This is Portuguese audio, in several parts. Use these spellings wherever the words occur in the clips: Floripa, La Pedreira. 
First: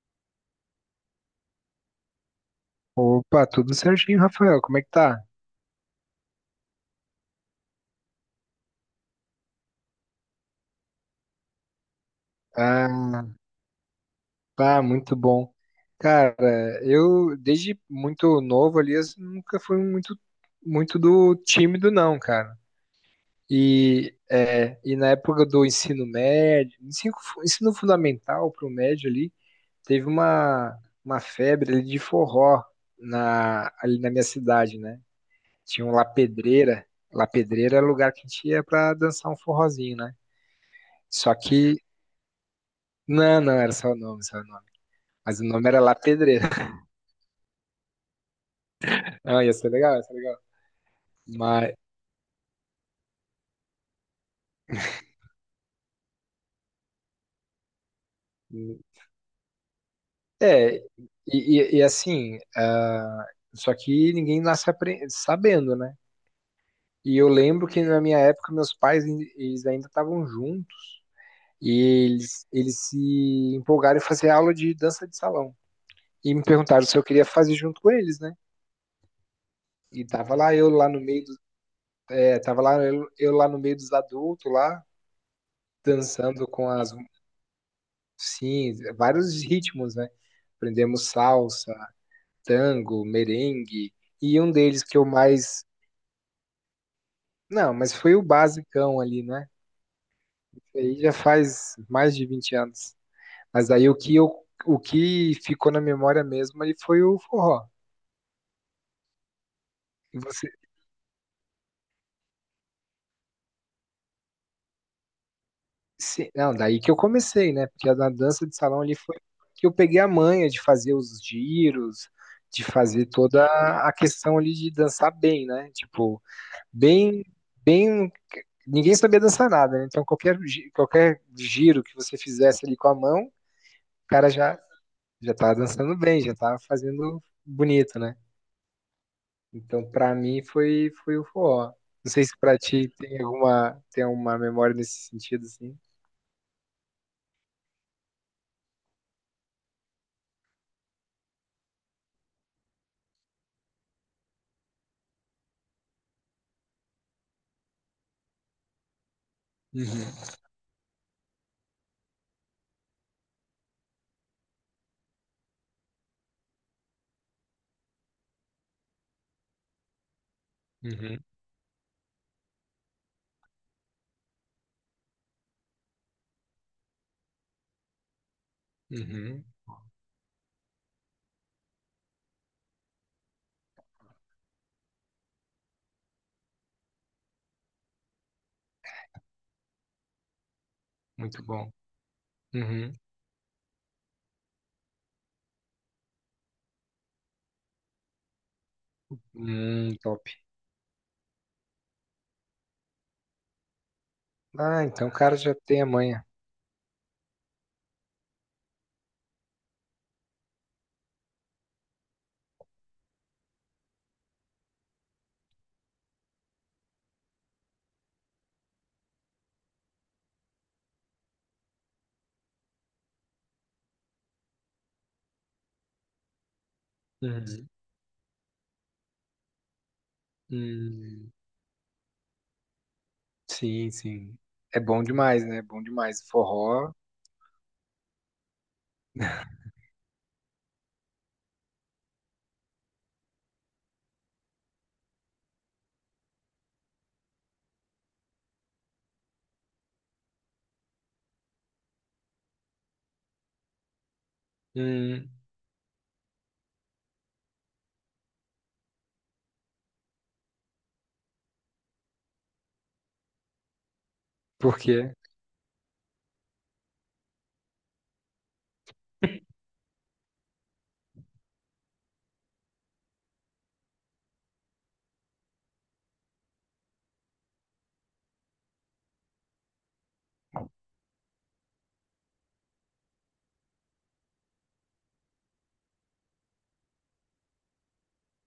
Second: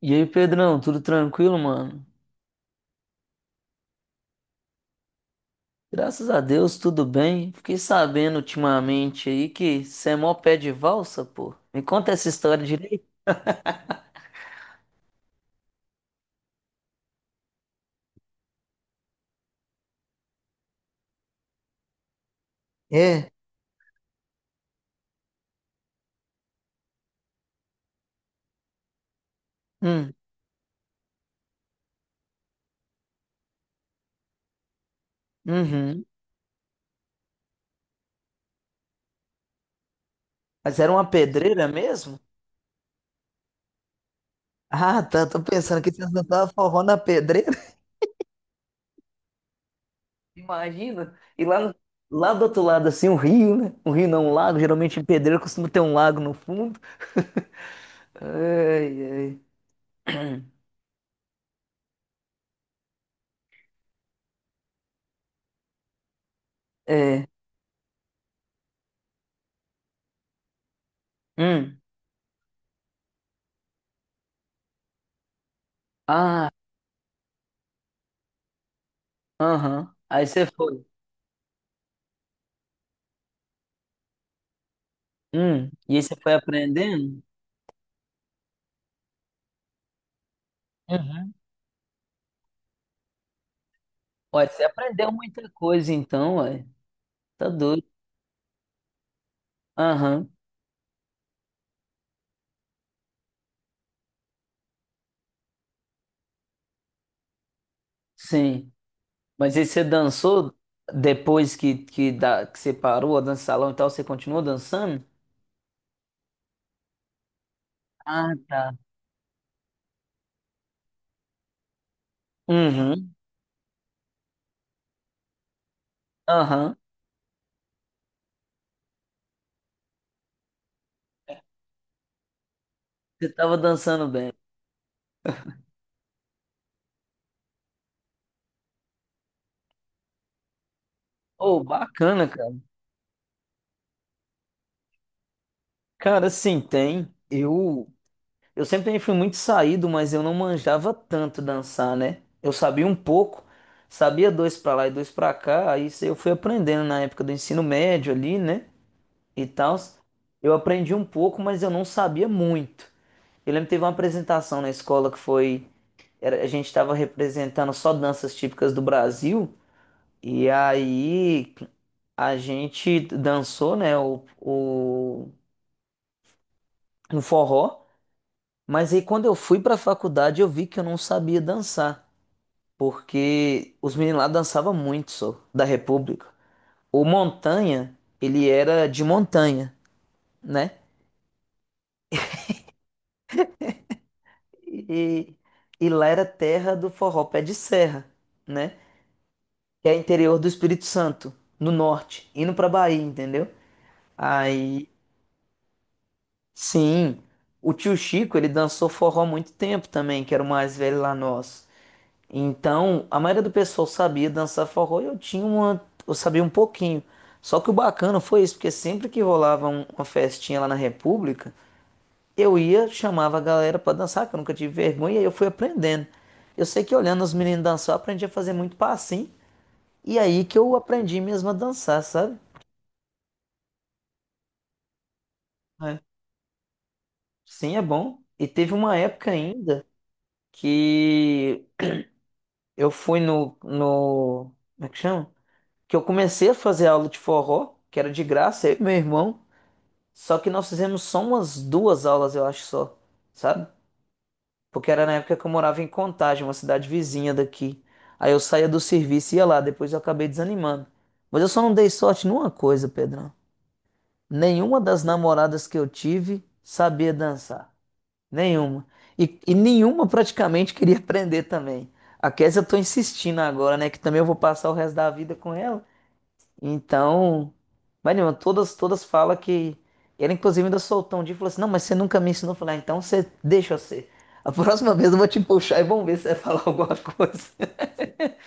E aí, Pedrão, tudo tranquilo, mano? Opa, tudo certinho, Rafael. Como é que tá? Graças a Deus, tudo bem. Fiquei sabendo ultimamente aí que você é mó pé de valsa, pô. Me conta essa história direito. Ah, tá muito bom. Cara, eu desde muito novo ali, eu nunca fui muito, muito do tímido, não, cara. E na época do ensino médio, ensino fundamental pro médio ali, teve Hum, uma febre ali de forró ali na minha cidade, né? Tinha um uhum. La Pedreira. La Pedreira era o lugar que a gente ia pra dançar um forrozinho, né? Mas era uma Só pedreira que mesmo? Não, não, era só o nome, só o nome. Ah, tá, tô Mas o nome pensando era que lá você não Pedreira. tava forró na pedreira. Não, ia ser legal, ia ser legal. Imagina. E lá, Mas, lá do outro lado, assim, um rio, né? Um rio não, um lago. Geralmente em pedreira costuma ter um lago no fundo. Ai, ai. é, e assim, só que ninguém nasce sabendo, né? E É. eu lembro que na minha época meus pais eles ainda estavam juntos e Hum. eles se empolgaram em fazer aula de dança de salão. E me Ah, perguntaram se eu queria fazer junto com eles, né? aham. E Aí tava você lá eu foi. lá no meio, do, Tava lá eu lá no meio dos adultos lá, E aí você foi dançando. Com as aprendendo? Sim, vários ritmos, né? Aprendemos Uhum. salsa, tango, merengue, e Ué, um você deles que eu aprendeu muita mais. coisa então, ué. Tá Não, doido. mas foi o basicão ali, né? Aham, Aí já faz mais de 20 anos. Mas aí o que ficou na memória mesmo ali foi o forró. sim. Mas aí você E você... dançou depois que você parou a dança salão e tal, você continuou dançando? Sim, não, daí que eu comecei, né? Porque na Ah, dança de tá. salão ali foi que eu peguei a manha de fazer os giros, de fazer Uhum, toda a questão ali de dançar bem, né? Tipo, aham. bem bem ninguém sabia dançar nada, né? Então qualquer giro que você fizesse ali com a mão, o Você tava dançando cara bem. já tava dançando bem, já tava fazendo bonito, né? Então pra mim foi o Ô, forró. Não sei bacana, se cara. pra ti tem alguma tem uma memória nesse sentido assim. Cara, sim, tem. Eu. Eu sempre também fui muito saído, mas eu não manjava tanto dançar, né? Eu sabia um pouco, sabia dois pra lá e dois pra cá, aí isso eu fui aprendendo na época do ensino médio ali, né? E tal. Uhum, Eu aprendi um pouco, mas eu não sabia muito. Eu lembro que teve uma apresentação na escola que foi, a gente estava representando só danças típicas do Brasil, e uhum, aí a gente dançou, né, um forró. Mas aí quando eu uhum. fui para a faculdade eu vi que eu não sabia dançar, porque os meninos lá dançavam muito, só, da República. O Montanha, ele era de montanha, né? Muito bom. Uhum. E, e lá era terra do forró pé de serra, né? Que é Top. interior do Espírito Santo, no norte, indo pra Bahia, entendeu? Ah, Aí, então o cara já tem a manha. sim, o tio Chico, ele dançou forró há muito tempo também, que era o mais velho lá nosso. Então, a maioria do pessoal sabia dançar forró e eu tinha uma, eu sabia um pouquinho. Só que o bacana foi isso, porque sempre que rolava uma festinha lá na República, eu ia, chamava a galera pra dançar, que eu nunca tive vergonha, e aí eu fui aprendendo. Eu sei que olhando os meninos Uhum. dançar, eu aprendi a fazer muito passinho, e aí que eu aprendi Hum, mesmo a dançar, sabe? sim, sim. É bom demais, né? É bom É. demais. Forró. Sim, é bom. E teve uma época ainda que eu fui no, no, como é que chama? Que eu comecei a fazer aula de forró, que era de graça, eu e meu irmão. Só que nós fizemos só umas duas aulas, eu acho só, sabe? Porque era na Hum, época que eu morava em Contagem, uma cidade vizinha daqui. Aí eu saía do serviço e ia lá, depois eu acabei desanimando. Mas eu só não dei sorte numa coisa, Pedrão. por Nenhuma das quê? namoradas que eu tive sabia dançar. Nenhuma. E nenhuma praticamente queria aprender também. A Kézia eu tô insistindo agora, né? Que também eu vou passar o resto da vida com ela. Então, Marina, todas falam que. Ela, inclusive, ainda soltou um dia e falou assim: "Não, mas você nunca me ensinou a falar, então você deixa eu ser. A próxima vez eu vou te puxar e vamos ver se você vai falar alguma coisa."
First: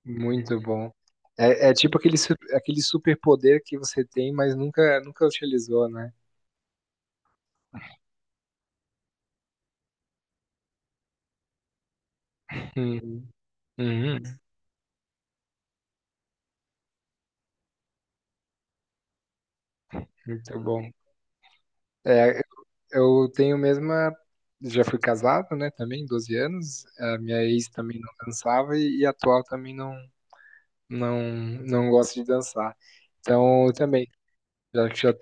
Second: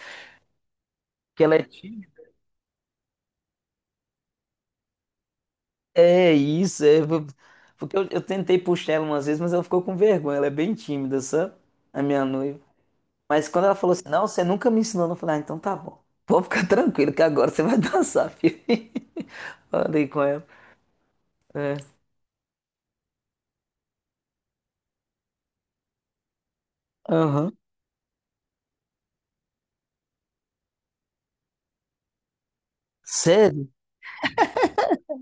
Muito bom. Que ela é É, é tipo tímida. aquele, aquele superpoder que você tem, mas nunca, nunca utilizou, né? É isso, é. Porque eu tentei puxar ela umas vezes, mas ela ficou com vergonha. Ela é bem tímida, sabe? A minha noiva. Uhum. Mas quando ela falou assim: "Não, Uhum. você nunca me ensinou", eu falei: "Ah, então tá bom. Pode ficar tranquilo que agora você vai dançar, filho." Falei com ela. Muito bom. É. É, eu tenho mesma. Já fui casado, né? Também, 12 anos. A minha Aham. ex também não dançava e a atual também não, não, não gosta de dançar. Então, Sério? eu também. Já, já,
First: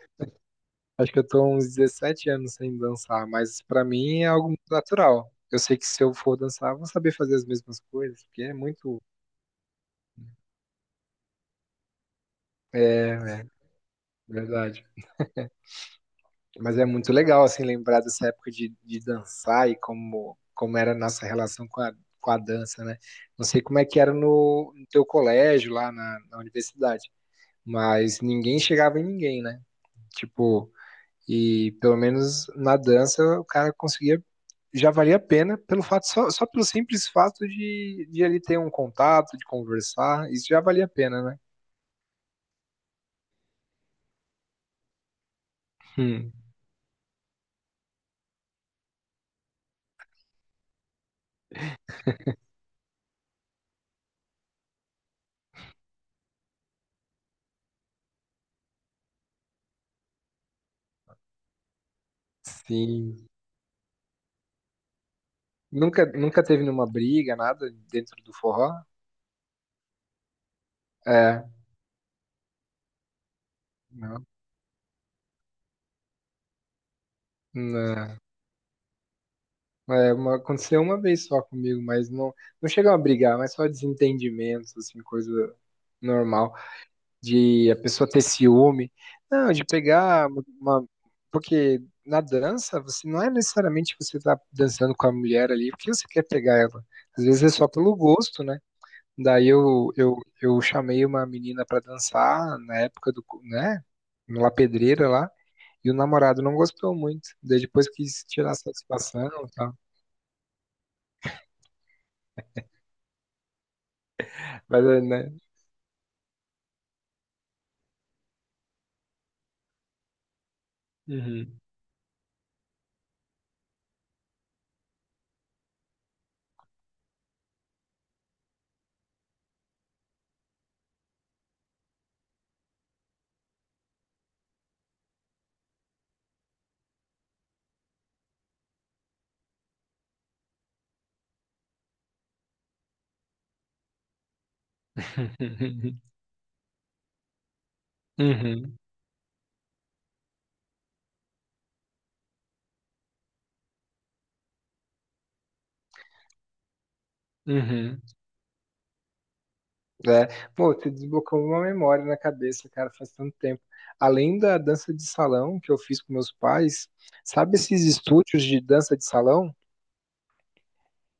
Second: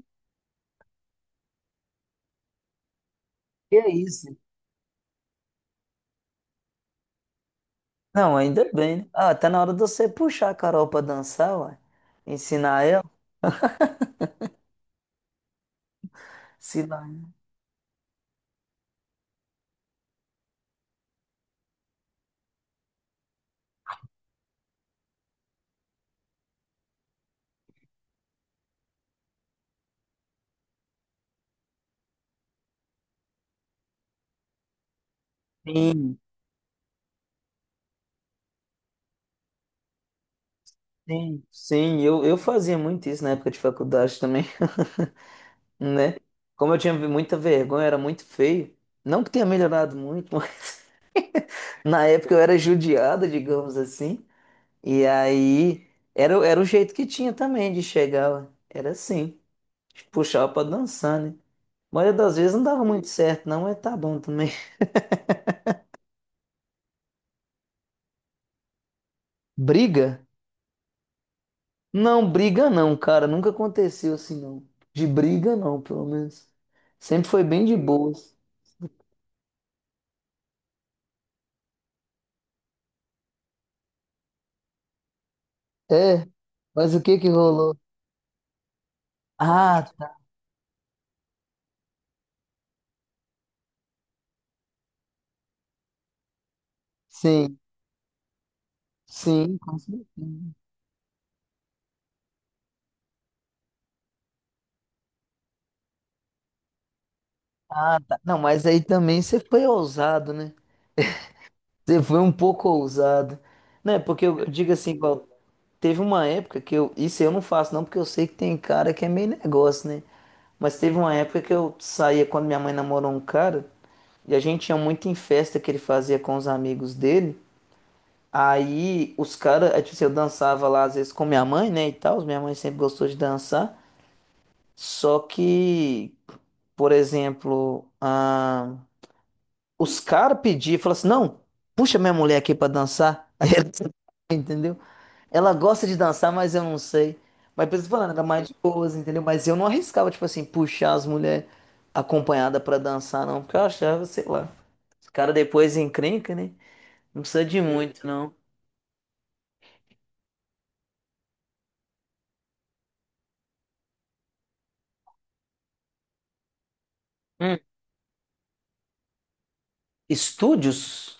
acho que eu tô uns 17 anos sem dançar, mas Que pra é mim é isso? algo muito natural. Eu sei que se eu for dançar, eu vou saber fazer as mesmas coisas, Não, porque é ainda bem, muito. né? Ah, tá na hora de você puxar a Carol pra dançar, ué. Ensinar ela. É, verdade. Mas Se é lá. muito legal, assim, lembrar dessa época de, dançar e como era a nossa relação com a dança, né? Não sei como é que era no teu colégio, lá na universidade, mas ninguém chegava em ninguém, né? Tipo, e pelo menos na dança o cara conseguia, já valia a pena pelo fato, Sim, só pelo simples fato de ele ter um contato, de conversar, isso já valia a pena, né? sim, sim. Eu fazia muito isso na época de faculdade também, né? Hum, Como eu tinha muita vergonha, era muito feio. Não que tenha melhorado muito, mas na época eu era judiado, digamos assim. E aí era, era o jeito que tinha também de chegar, ué. Era assim. Puxava pra dançar, né? A maioria das vezes não dava muito sim. certo, não, mas tá bom também. Nunca teve nenhuma briga, nada dentro do forró? Briga? É, Não, briga não, cara. Nunca aconteceu não, assim, não. De briga não, pelo menos. Sempre foi bem de não. boas. É, aconteceu uma vez só comigo, mas não, não chegam a brigar, mas só desentendimentos, assim, coisa É, normal, mas o que que de a rolou? pessoa ter ciúme. Não, de Ah, tá. pegar uma. Porque na dança, você não é necessariamente que você tá dançando com a mulher ali, porque você quer pegar ela. Às vezes é Sim, só pelo gosto, né? Daí sim, com eu, certeza. eu, eu chamei uma menina pra dançar na época né? Na pedreira lá. E o namorado não gostou muito. Daí depois Ah, tá. quis Não, tirar mas aí também satisfação você e foi tal. ousado, né? Você foi um pouco ousado. Né? Porque eu digo Mas, assim, igual, né? teve uma época que eu. Isso eu não faço, não, porque eu sei que tem cara que é meio negócio, né? Mas teve uma época que Uhum. eu saía quando minha mãe namorou um cara, e a gente ia muito em festa que ele fazia com os amigos dele. Aí os caras, é, tipo assim, eu dançava lá às vezes com minha mãe, né, e tal, minha mãe sempre gostou de dançar, só que, por exemplo, ah, os caras pediam, falaram assim, não, puxa minha mulher aqui pra dançar, aí ela, entendeu? Ela gosta de dançar, mas eu não sei. Mas por isso que eu tô falando, era mais de Uhum. boas, entendeu? Mas eu não arriscava, tipo assim, puxar as mulheres acompanhadas pra dançar, não, porque eu achava, sei lá, os caras depois encrenca, né, não precisa de Uhum. muito, não. É. Pô, você desbloqueou uma memória na cabeça, cara, faz tanto tempo. Além da dança de salão que eu fiz com meus pais, sabe Hum. esses estúdios de dança de salão? Estúdios?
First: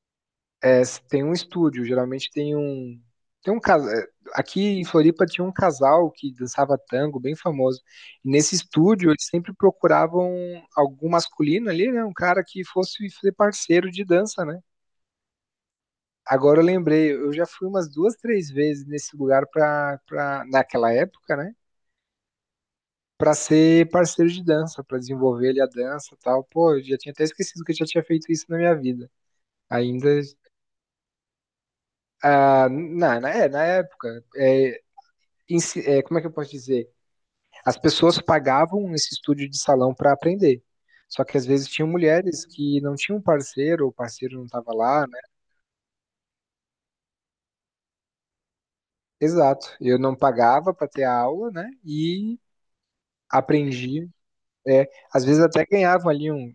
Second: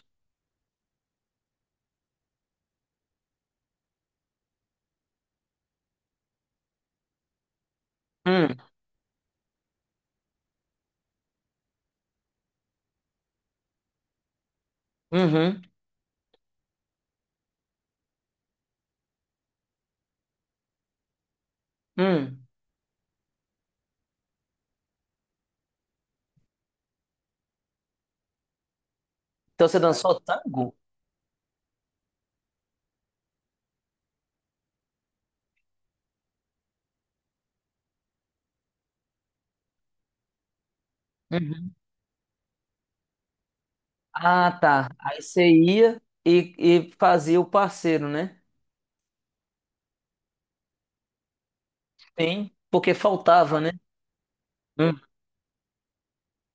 É, tem um estúdio, geralmente tem um. Tem um casal. Aqui em Floripa tinha um casal que dançava tango, bem famoso. E nesse Hum, estúdio, eles sempre procuravam algum masculino ali, né? Um cara que fosse ser parceiro de dança, né? uhum, Agora eu lembrei, eu já fui umas duas, três vezes nesse lugar pra, naquela época, né? hum. Pra ser parceiro de dança, pra desenvolver ali a dança e tal. Pô, eu já tinha até esquecido que eu já tinha feito isso na minha vida. Então você dançou Ainda tango? Na época. É, como é que eu posso dizer? As pessoas pagavam esse estúdio de salão para aprender. Só que às vezes Uhum. tinham mulheres que não tinham parceiro, ou o parceiro não Ah, estava tá. lá, né? Aí você ia e, e fazia o parceiro, né? Exato. Eu não pagava para ter a aula, né? E Sim, porque faltava, né? aprendi. É, Hum. às vezes até ganhavam ali um,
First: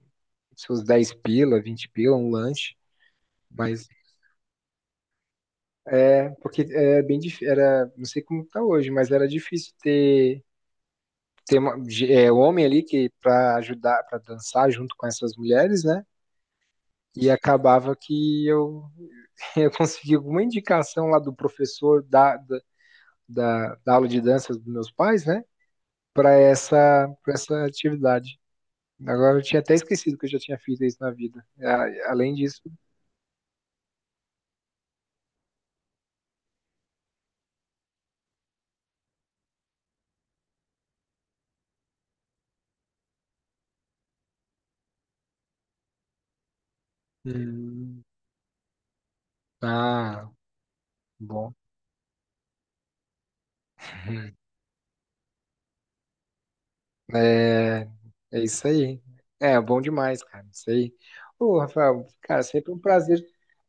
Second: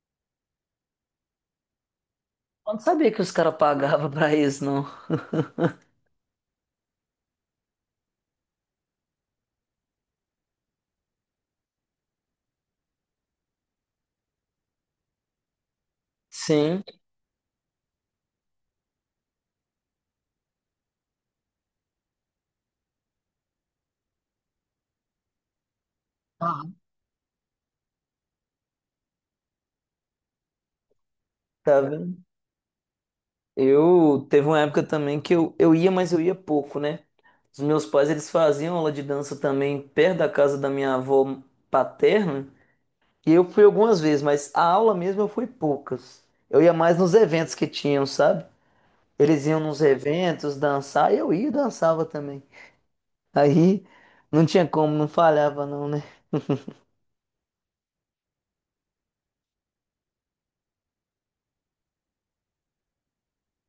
seus 10 pila, 20 pila, um Eu lanche. não sabia que os caras Mas pagavam pra isso, não. é, porque é bem difícil, era, não sei como tá hoje, mas era difícil ter, homem ali que para ajudar, para dançar junto com essas mulheres, né? Sim. E acabava que eu, eu consegui alguma indicação lá do professor da, da aula de dança dos meus pais, né? Para Ah. essa, para essa atividade. Agora eu tinha até esquecido que eu já tinha feito isso na vida. Tá vendo? Além disso. Eu teve uma época também que eu ia, mas eu ia pouco, né? Os meus pais, eles faziam aula de dança também perto da casa da minha avó paterna. E eu fui algumas vezes, mas a aula mesmo eu fui poucas. Eu ia mais nos eventos que Hum, tinham, sabe? Eles iam nos ah, eventos dançar, e eu ia e bom. dançava também. Aí não tinha como, não falhava não, né? É, é isso aí. É, bom demais, cara. Isso aí. Ô, Rafael, cara, sempre um prazer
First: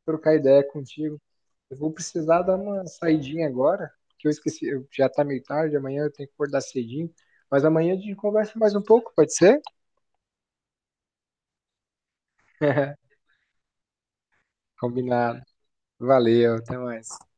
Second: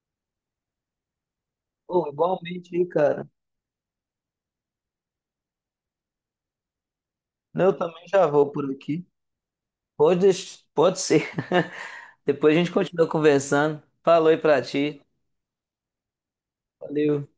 trocar ideia contigo. Eu vou Pô, precisar dar igualmente aí, uma cara. saidinha agora, porque eu esqueci, já tá meio tarde, amanhã eu tenho que acordar cedinho. Mas Eu amanhã a também gente já vou conversa por mais um aqui. pouco, pode ser? Pode, pode ser. Depois a gente continua conversando. Falou aí pra ti. Combinado. Valeu, até mais. Valeu.